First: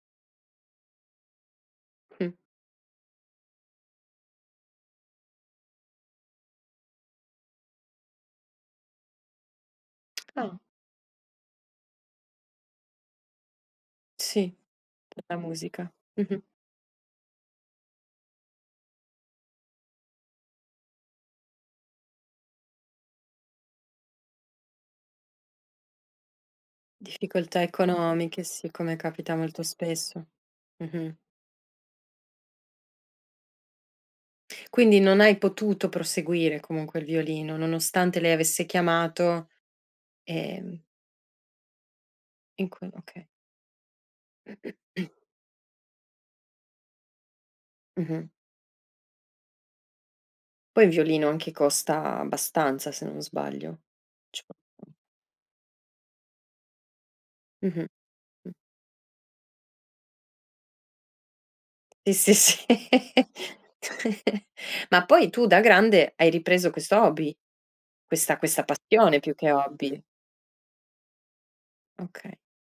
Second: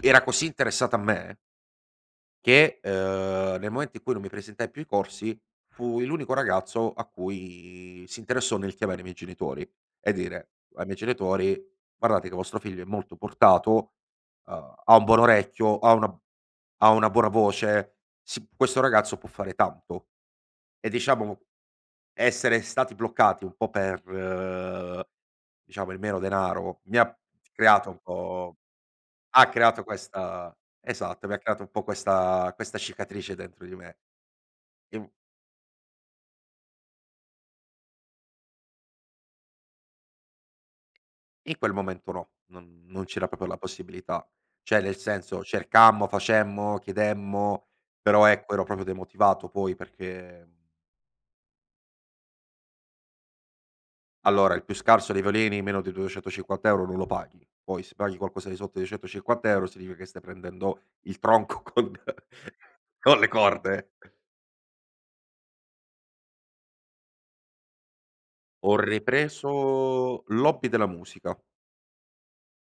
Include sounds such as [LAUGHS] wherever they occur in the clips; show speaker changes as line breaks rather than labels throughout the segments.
Era così interessata a me
Mh.
che, ehm, nel momento in cui non mi presentai più ai corsi fui l'unico ragazzo a cui si interessò nel chiamare i miei genitori e dire
Ah.
ai miei genitori: "guardate che vostro figlio è molto portato,
Sì,
uhm, ha un buon
per la
orecchio,
musica.
ha una
Mh-mh.
ha una buona voce, sì, questo ragazzo può fare tanto." E diciamo essere stati bloccati un po' per diciamo il mero denaro mi ha
Difficoltà
creato un
economiche,
po'
sì, come capita
ha
molto
creato
spesso.
questa
Mh-mh.
esatto, mi ha creato un po' questa questa cicatrice dentro di me.
Quindi
Ehm
non hai potuto proseguire comunque il violino, nonostante lei avesse chiamato, ehm
In quel momento, no,
In
non
quel
non
okay.
c'era proprio la possibilità, cioè nel
[CLEARS THROAT]
senso cercammo, facemmo, chiedemmo, però
Mh-mh.
ecco ero proprio demotivato poi perché
Poi il violino, anche, costa abbastanza se non sbaglio? Cio
Allora, il più scarso dei violini meno di 250 € non lo paghi. Poi,
Mh-mh.
se paghi qualcosa
Mh.
di sotto di 250 € significa che stai prendendo il tronco con
Sì
[CHUCKLES]
sì, sì.
con le corde.
[LAUGHS] Ma poi tu da grande hai ripreso questo hobby? Questa questa
Ho
passione più che hobby?
ripreso l'hobby della musica.
Okay,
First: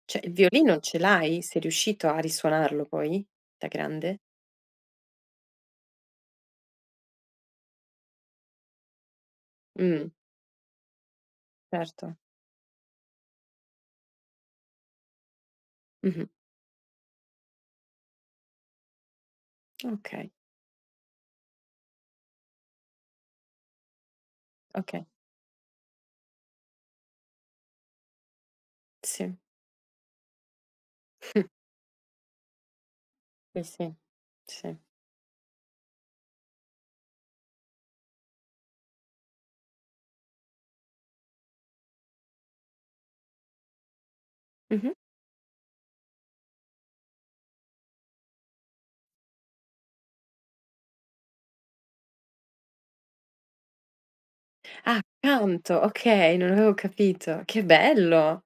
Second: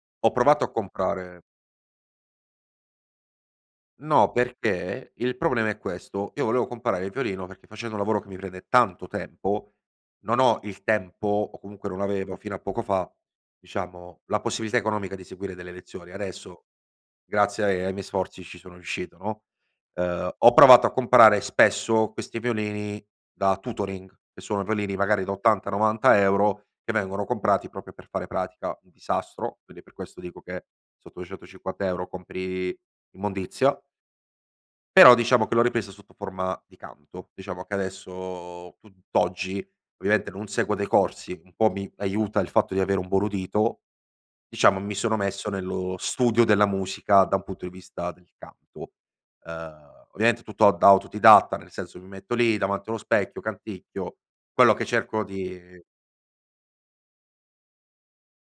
cioè il
Ho provato a
violino ce l'hai?
comprare
Sei riuscito a risuonarlo poi, da grande?
No, perché il problema è questo, io volevo comprare il violino perché facendo un lavoro che mi prende tanto tempo,
Mh.
non ho il tempo o comunque non
Certo.
avevo fino a poco fa, diciamo la possibilità economica di seguire delle lezioni.
Mh-mh.
Adesso grazie ai ai miei sforzi ci sono riuscito, no.
Okay.
Ehm, ho provato a comprare spesso questi violini da tutoring che sono violini
Oka
magari da 80, 90 € che vengono comprati proprio per fare pratica, un
Sì.
disastro. Quindi per questo dico che sotto
[CHUCKLES]
250 € compri
Sì,
immondizia
sì. Sì.
però diciamo che l'ho ripresa sotto forma di canto. Diciamo che adesso tutt'oggi, ovviamente non seguo dei corsi, un po' mi aiuta il fatto di avere un buon udito, diciamo
Mh-mh.
mi sono messo nello studio della musica da un punto di vista del canto. Ehm, ovviamente tutto a da autodidatta, nel senso che mi metto lì davanti allo specchio, canticchio quello che
Ah,
cerco
canto
di
okay, non avevo capito. Che bello!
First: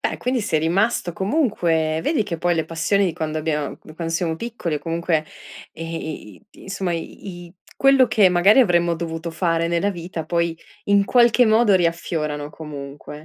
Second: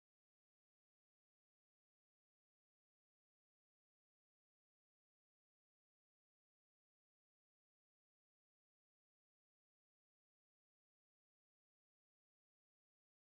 Beh, quindi sei rimasto comunque vedi che poi le passioni di quando abbiam di quando siamo piccoli o comunque, ehm, i i insomma i i quello che magari avremmo dovuto fare nella vita poi in qualche modo riaffiorano comunque.